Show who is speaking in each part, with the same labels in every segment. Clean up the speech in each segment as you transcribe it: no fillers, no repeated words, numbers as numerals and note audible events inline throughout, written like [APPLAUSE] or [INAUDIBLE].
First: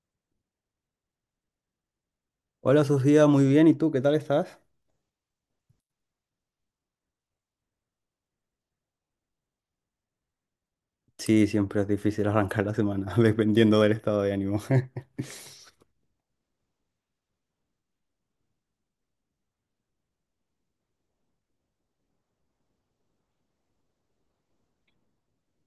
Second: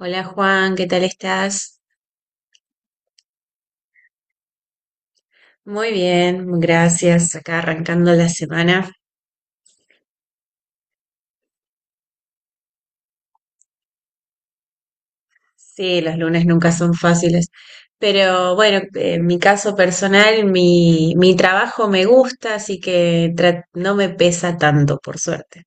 Speaker 1: Hola Juan, ¿qué tal estás?
Speaker 2: Hola Sofía, muy bien. ¿Y tú qué tal estás?
Speaker 1: Muy bien, gracias. Acá arrancando la semana.
Speaker 2: Sí, siempre es difícil arrancar la semana, [LAUGHS] dependiendo del estado de ánimo. [LAUGHS]
Speaker 1: Sí, los lunes nunca son fáciles, pero bueno, en mi caso personal, mi trabajo me gusta, así que no me pesa tanto, por suerte.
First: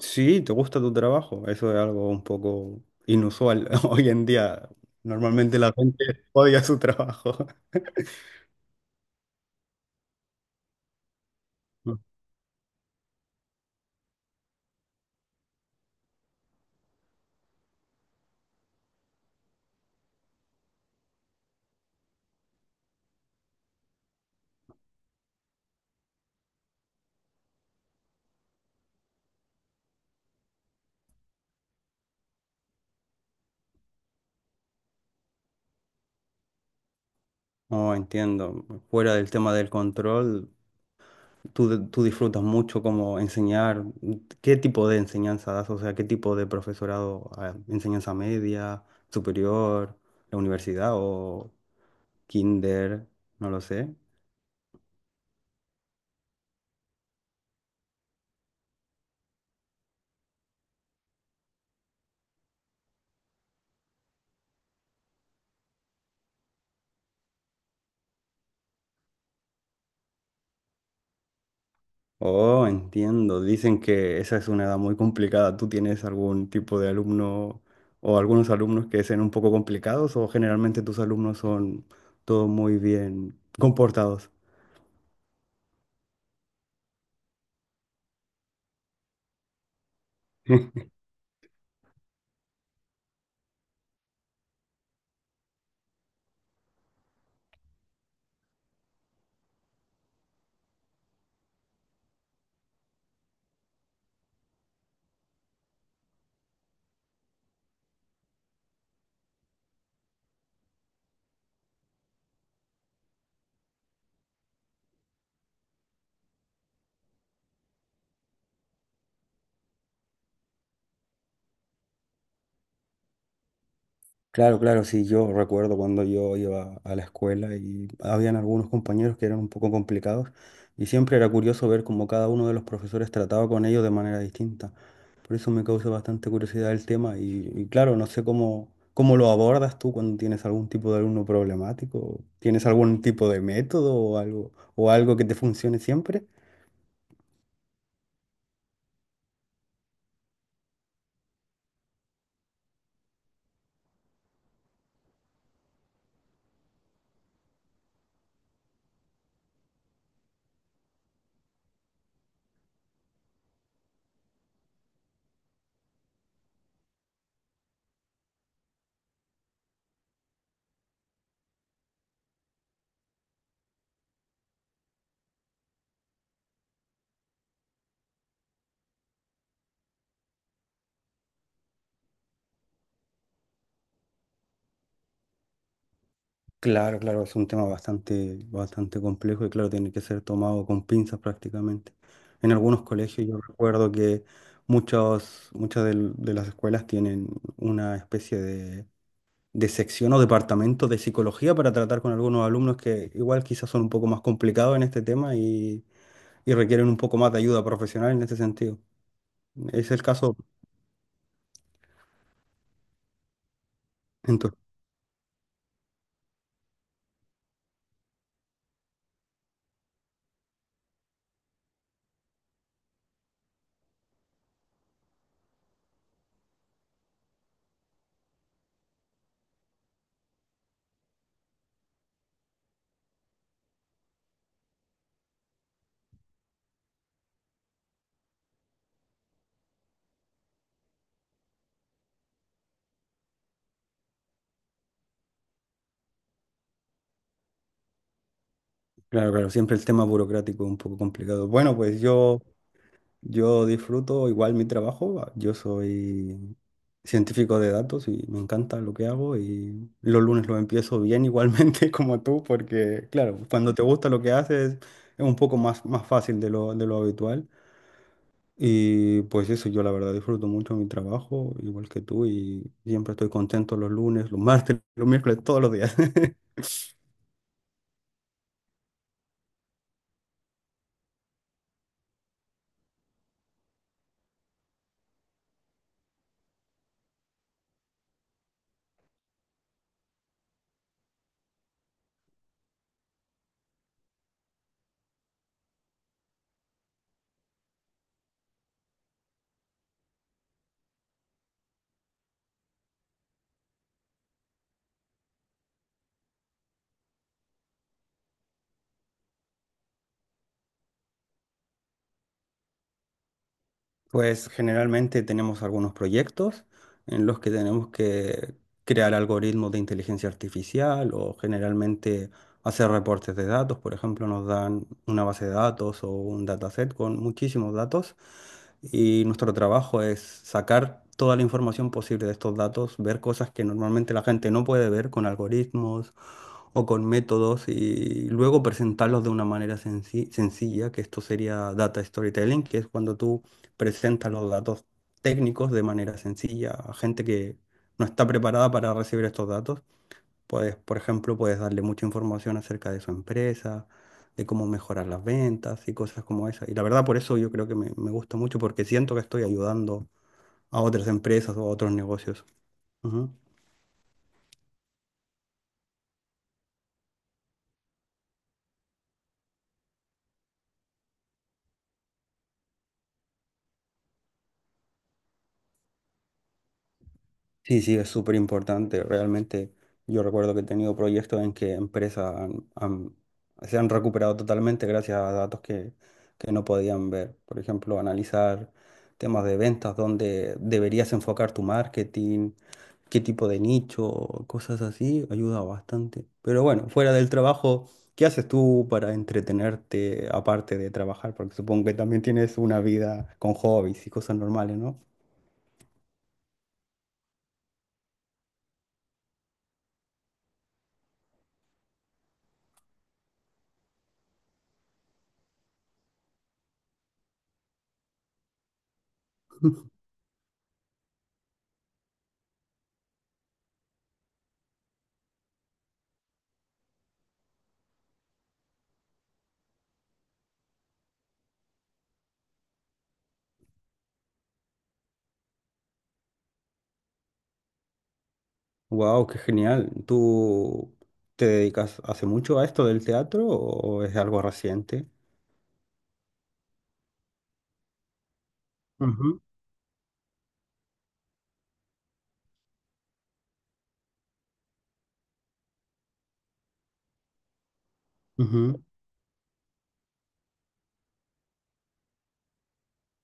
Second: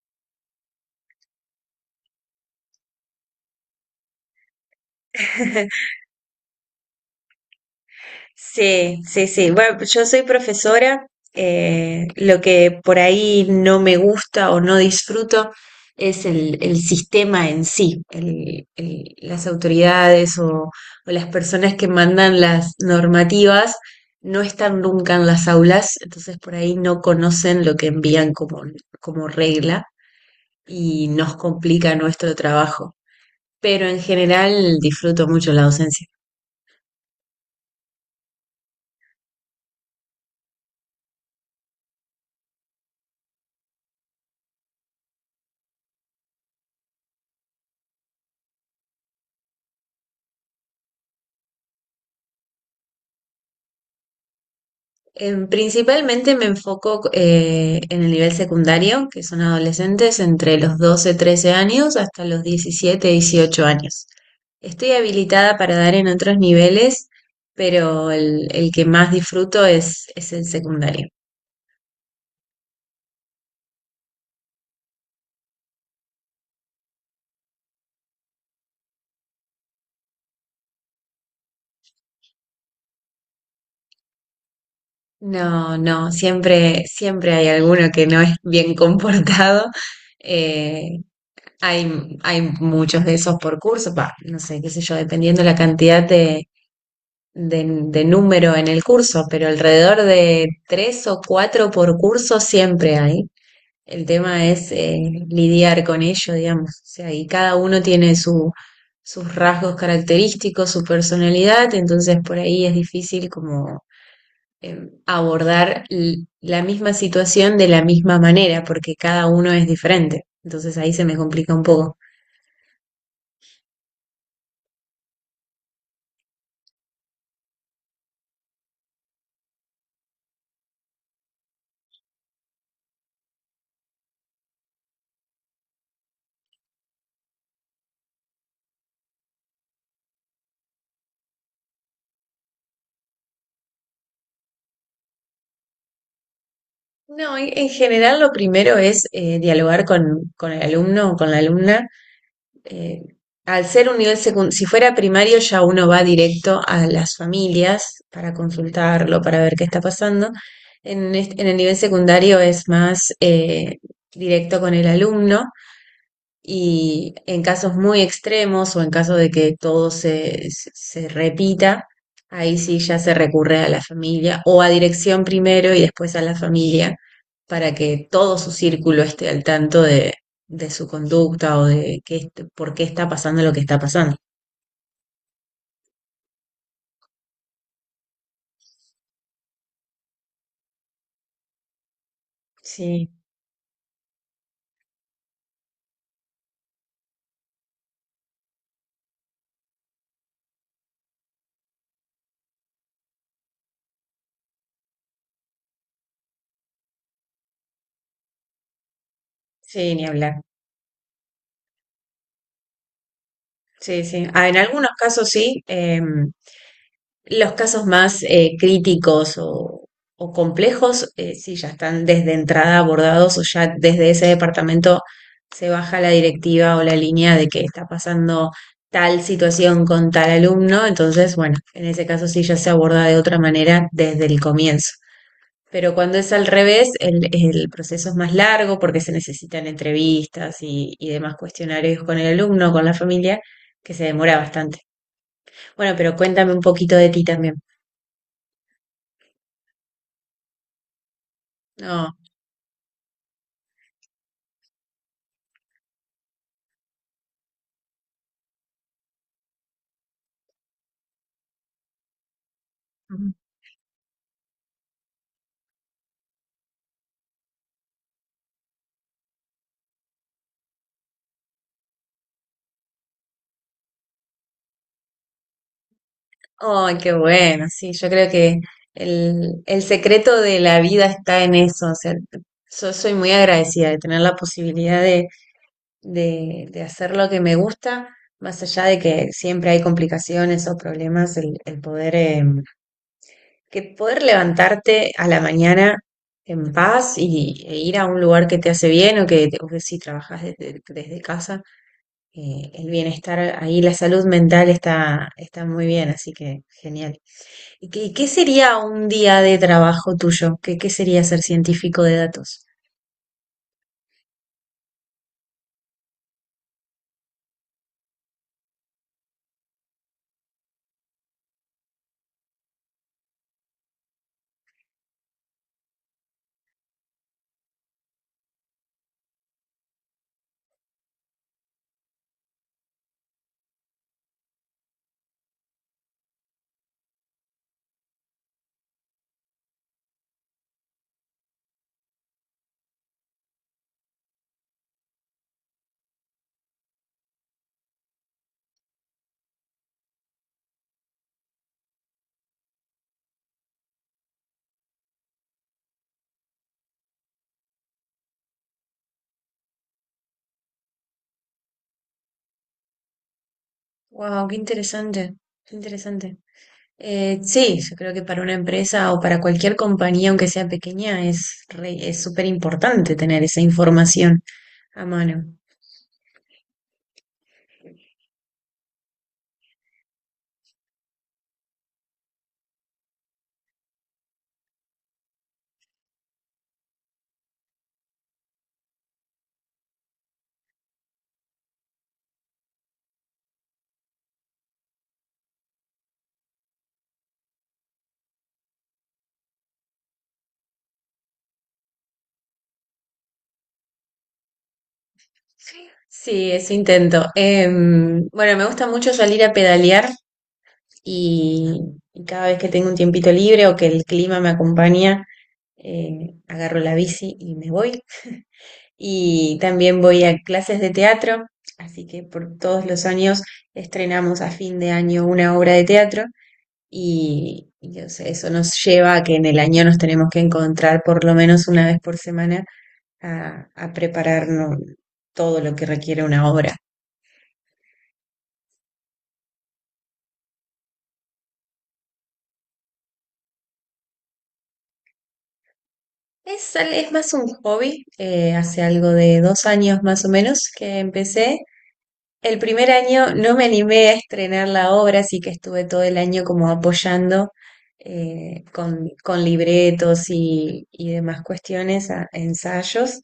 Speaker 2: Sí, ¿te gusta tu trabajo? Eso es algo un poco inusual [LAUGHS] hoy en día. Normalmente la
Speaker 1: [LAUGHS]
Speaker 2: gente odia su trabajo.
Speaker 1: Sí, sí, sí. Bueno, yo soy profesora.
Speaker 2: [LAUGHS]
Speaker 1: Lo que por ahí no me gusta o no disfruto es el sistema en sí, las autoridades o las personas que mandan las normativas no están nunca en las aulas, entonces por ahí no conocen lo que envían como, como regla y nos complica nuestro trabajo. Pero en general disfruto mucho la docencia.
Speaker 2: No entiendo. Fuera del tema del control, tú disfrutas mucho como enseñar. ¿Qué tipo de enseñanza das? O sea, ¿qué tipo de profesorado? ¿Enseñanza media, superior, ¿la universidad o...? ¿Kinder? No lo sé.
Speaker 1: Principalmente me enfoco en el nivel secundario, que son adolescentes entre los 12, 13 años hasta los 17, 18 años. Estoy habilitada para dar en otros niveles, pero el que más disfruto es el secundario.
Speaker 2: Oh, entiendo. Dicen que esa es una edad muy complicada. ¿Tú tienes algún tipo de alumno o algunos alumnos que sean un poco complicados o generalmente tus alumnos son todos muy bien comportados?
Speaker 1: No, no, siempre, siempre hay alguno que no es bien comportado.
Speaker 2: [LAUGHS]
Speaker 1: Eh, Hay, hay muchos de esos por curso, pa, no sé, qué sé yo, dependiendo la cantidad de de número en el curso, pero alrededor de tres o cuatro por curso siempre hay. El tema es lidiar con ello, digamos. O sea, y cada uno tiene su, sus rasgos característicos, su personalidad, entonces por ahí es difícil como abordar la misma situación de la misma manera, porque cada uno es diferente. Entonces ahí se me complica un poco.
Speaker 2: Claro, claro, sí, yo recuerdo cuando yo iba a la escuela y habían algunos compañeros que eran un poco complicados y siempre era curioso ver cómo cada uno de los profesores trataba con ellos de manera distinta. Por eso me causa bastante curiosidad el tema y claro, no sé cómo, cómo lo abordas tú cuando tienes algún tipo de alumno problemático, tienes algún tipo de método o algo que te funcione siempre.
Speaker 1: No, en general lo primero es dialogar con el alumno o con la alumna eh, al ser un nivel secundario, si fuera primario ya uno va directo a las familias para consultarlo, para ver qué está pasando. En el nivel secundario es más directo con el alumno y en casos muy extremos o en caso de que todo se repita, ahí sí ya se recurre a la familia o a dirección primero y después a la familia para que todo su círculo esté al tanto de su conducta o de qué, por qué está pasando lo que está pasando.
Speaker 2: Claro, claro, es un tema bastante, bastante complejo y claro, tiene que ser tomado con pinzas prácticamente. En algunos
Speaker 1: Sí,
Speaker 2: colegios yo recuerdo que muchos, muchas de las escuelas tienen una especie de sección o departamento de psicología para tratar con algunos alumnos que igual quizás son un poco más complicados en este tema y requieren un poco más de ayuda profesional en este sentido. ¿Es
Speaker 1: sí,
Speaker 2: el
Speaker 1: ni
Speaker 2: caso
Speaker 1: hablar. Sí, sí.
Speaker 2: en
Speaker 1: Ah,
Speaker 2: tu-?
Speaker 1: en algunos casos sí. Los casos más críticos o complejos, sí, ya están desde entrada abordados o ya desde ese departamento se baja la directiva o la línea de que está pasando tal situación con tal alumno. Entonces, bueno, en ese caso sí ya se aborda de otra manera desde el comienzo. Pero cuando es al revés, el proceso es más largo porque se necesitan entrevistas y demás cuestionarios con el alumno, con la familia, que se demora bastante. Bueno, pero cuéntame un poquito de ti también.
Speaker 2: Claro, claro, siempre el tema burocrático es un poco complicado. Bueno, pues
Speaker 1: No,
Speaker 2: yo... yo disfruto igual mi trabajo. Yo soy científico de datos y me encanta lo que hago y los lunes lo empiezo bien igualmente [LAUGHS] como tú porque,
Speaker 1: Ujú.
Speaker 2: claro, cuando te gusta lo que haces es un poco más, más fácil de lo habitual. Y pues eso, yo la verdad disfruto mucho mi trabajo, igual que tú, y siempre estoy contento los lunes, los martes, [LAUGHS] los miércoles, todos los días. [LAUGHS]
Speaker 1: Ay, qué bueno, sí, yo creo que el secreto de la vida está en eso, o sea, yo soy muy agradecida de tener la posibilidad de hacer lo que me gusta, más allá de que siempre hay complicaciones o problemas, el poder, que poder levantarte a la mañana en paz y, e ir a un lugar que te hace bien o que si trabajas desde casa, el bienestar ahí, la salud mental está, está muy bien, así que genial. ¿Y qué, qué sería un día de trabajo tuyo? ¿Qué, qué sería ser científico de datos?
Speaker 2: Pues generalmente tenemos algunos proyectos en los que tenemos que crear algoritmos de inteligencia artificial o generalmente hacer reportes de datos. Por ejemplo, nos dan una base de datos o un dataset con muchísimos datos y nuestro trabajo es sacar toda la información posible de estos datos, ver cosas que normalmente la gente no puede ver con algoritmos o con métodos y luego presentarlos de una manera sencilla, que esto sería data storytelling, que es cuando tú presenta los datos técnicos de manera sencilla a gente que no está preparada para recibir estos datos. Puedes, por ejemplo, puedes darle mucha información acerca de su empresa, de cómo mejorar las ventas y cosas como esa. Y la verdad, por eso yo creo que me gusta mucho porque siento que estoy ayudando a otras empresas o a otros negocios. Ujú.
Speaker 1: Wow, qué interesante, qué interesante. Sí, yo creo que para una empresa o para cualquier compañía, aunque sea pequeña, es súper importante tener esa información a mano.
Speaker 2: Sí, sí, es súper importante. Realmente yo recuerdo que he tenido proyectos en que empresas se han recuperado totalmente gracias a datos que no podían ver. Por ejemplo, analizar temas de ventas, dónde deberías enfocar tu marketing, qué tipo de nicho, cosas así, ayuda bastante. Pero bueno, fuera del trabajo, ¿qué haces tú para entretenerte aparte de trabajar? Porque supongo que también tienes una vida con hobbies y cosas normales, ¿no?
Speaker 1: Sí, eso intento. Bueno, me gusta mucho salir a pedalear y, y cada vez que tengo un tiempito libre o que el clima me acompaña, agarro la bici y me voy. [LAUGHS] Y también voy a clases de teatro, así que por todos los años estrenamos a fin de año una obra de teatro y, o sea, eso nos lleva a que en el año nos tenemos que encontrar por lo menos una vez por semana a prepararnos todo lo que requiere una obra.
Speaker 2: Wow, qué genial. ¿Tú te dedicas hace mucho a esto del teatro o es algo reciente?
Speaker 1: Es más un hobby, hace algo
Speaker 2: Ujú,
Speaker 1: de 2 años más o menos que empecé. El primer año no me animé a estrenar la obra, así que estuve todo el año como apoyando
Speaker 2: ujú,
Speaker 1: con libretos y demás cuestiones, ensayos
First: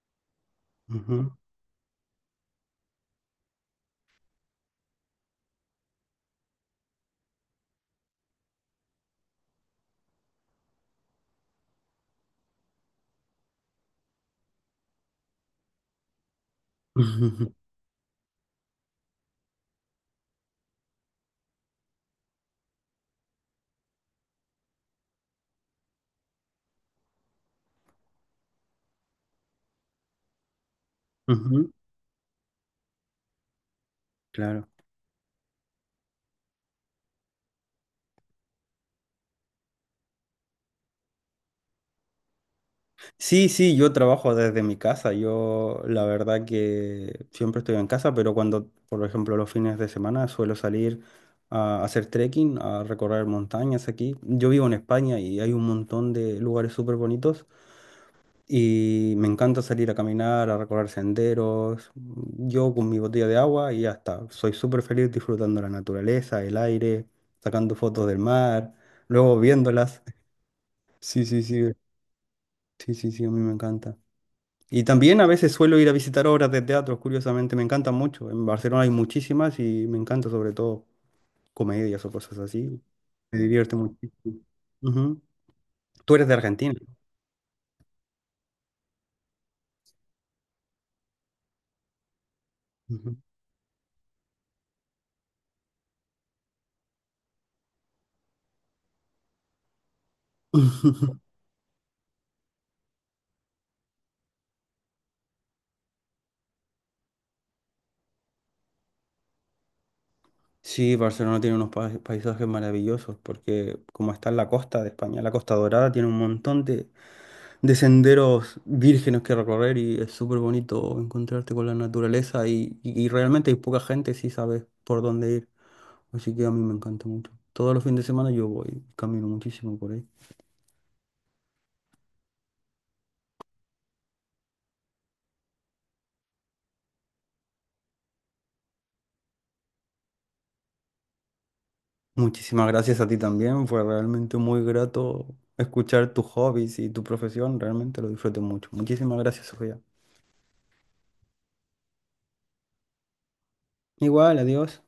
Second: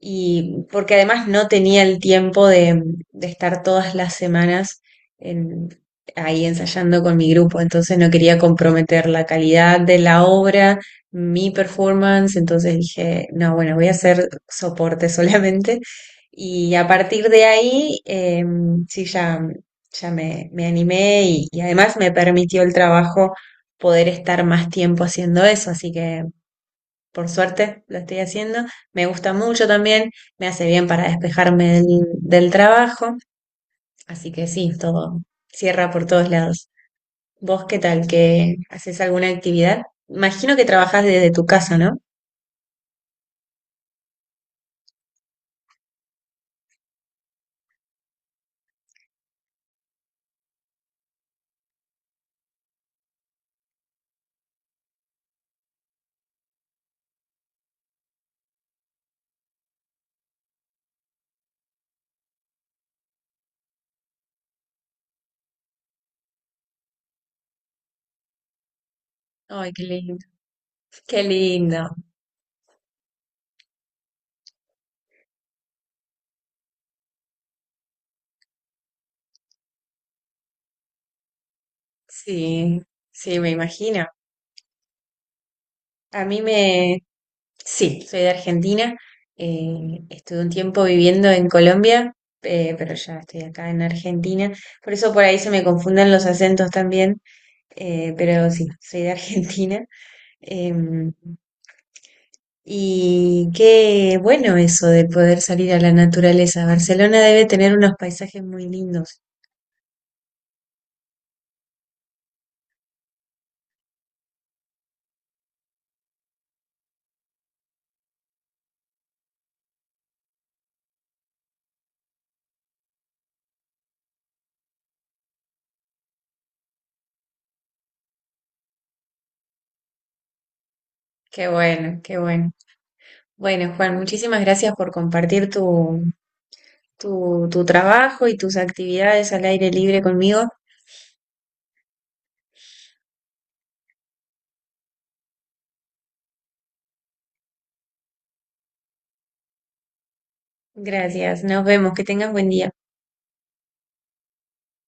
Speaker 1: y porque además
Speaker 2: ujú,
Speaker 1: no tenía el tiempo de estar todas las semanas en- ahí ensayando con mi grupo, entonces no quería comprometer la calidad de la obra, mi performance, entonces dije, no, bueno, voy a hacer soporte [LAUGHS] solamente y a partir de
Speaker 2: ujú, [LAUGHS]
Speaker 1: ahí sí ya, ya me animé y además me permitió el trabajo poder estar más tiempo haciendo eso, así que por suerte lo estoy haciendo. Me gusta mucho también, me hace bien para
Speaker 2: ujú.
Speaker 1: despejarme del, del trabajo. Así que
Speaker 2: Claro.
Speaker 1: sí, todo cierra por todos lados. ¿Vos qué tal? ¿Que haces alguna actividad? Imagino que trabajás desde tu casa, ¿no?
Speaker 2: Sí, sí, yo trabajo desde mi casa. Yo la verdad que siempre estoy en casa, pero cuando, por ejemplo, los fines de semana suelo salir a hacer trekking, a recorrer montañas aquí. Yo vivo en España y hay un montón de lugares súper bonitos. Y me encanta salir a caminar, a recorrer senderos. Yo con mi botella de agua y ya está. Soy súper feliz disfrutando la naturaleza, el aire, sacando fotos del mar, luego
Speaker 1: Ay, qué
Speaker 2: viéndolas. [LAUGHS]
Speaker 1: lindo. Qué
Speaker 2: Sí, sí, sí.
Speaker 1: lindo.
Speaker 2: Sí, sí, sí, a mí me encanta. Y también a veces suelo ir a visitar obras de teatro, curiosamente, me encantan mucho. En Barcelona hay muchísimas y me encanta sobre todo comedias o cosas así.
Speaker 1: Sí,
Speaker 2: Me
Speaker 1: sí, me
Speaker 2: divierte
Speaker 1: imagino.
Speaker 2: muchísimo. Ujú. Tú
Speaker 1: A
Speaker 2: eres de
Speaker 1: mí
Speaker 2: Argentina.
Speaker 1: me... Sí, soy de Argentina. Estuve un tiempo viviendo en Colombia, pero
Speaker 2: Ujú.
Speaker 1: ya estoy acá en Argentina. Por eso por ahí se me confunden los acentos también. Pero sí, soy de Argentina. em,
Speaker 2: [LAUGHS]
Speaker 1: y qué bueno eso de poder salir a la naturaleza. Barcelona debe tener unos paisajes muy lindos.
Speaker 2: Sí, Barcelona tiene unos paisajes maravillosos porque como está en la costa de España, la Costa Dorada tiene un montón de senderos vírgenes que recorrer y es súper bonito encontrarte con la naturaleza y realmente hay poca gente si sabes por dónde ir. Así que a mí me encanta mucho. Todos los fines de semana yo voy, camino muchísimo por ahí.
Speaker 1: Qué bueno, qué bueno. Bueno, Juan, muchísimas gracias por compartir tu, tu, tu trabajo y tus actividades al aire libre conmigo.
Speaker 2: Muchísimas gracias a ti también, fue realmente muy grato escuchar tus hobbies y tu profesión, realmente lo disfruté mucho. Muchísimas gracias, Sofía.
Speaker 1: Gracias, nos vemos, que tengas buen día.
Speaker 2: Igual, adiós.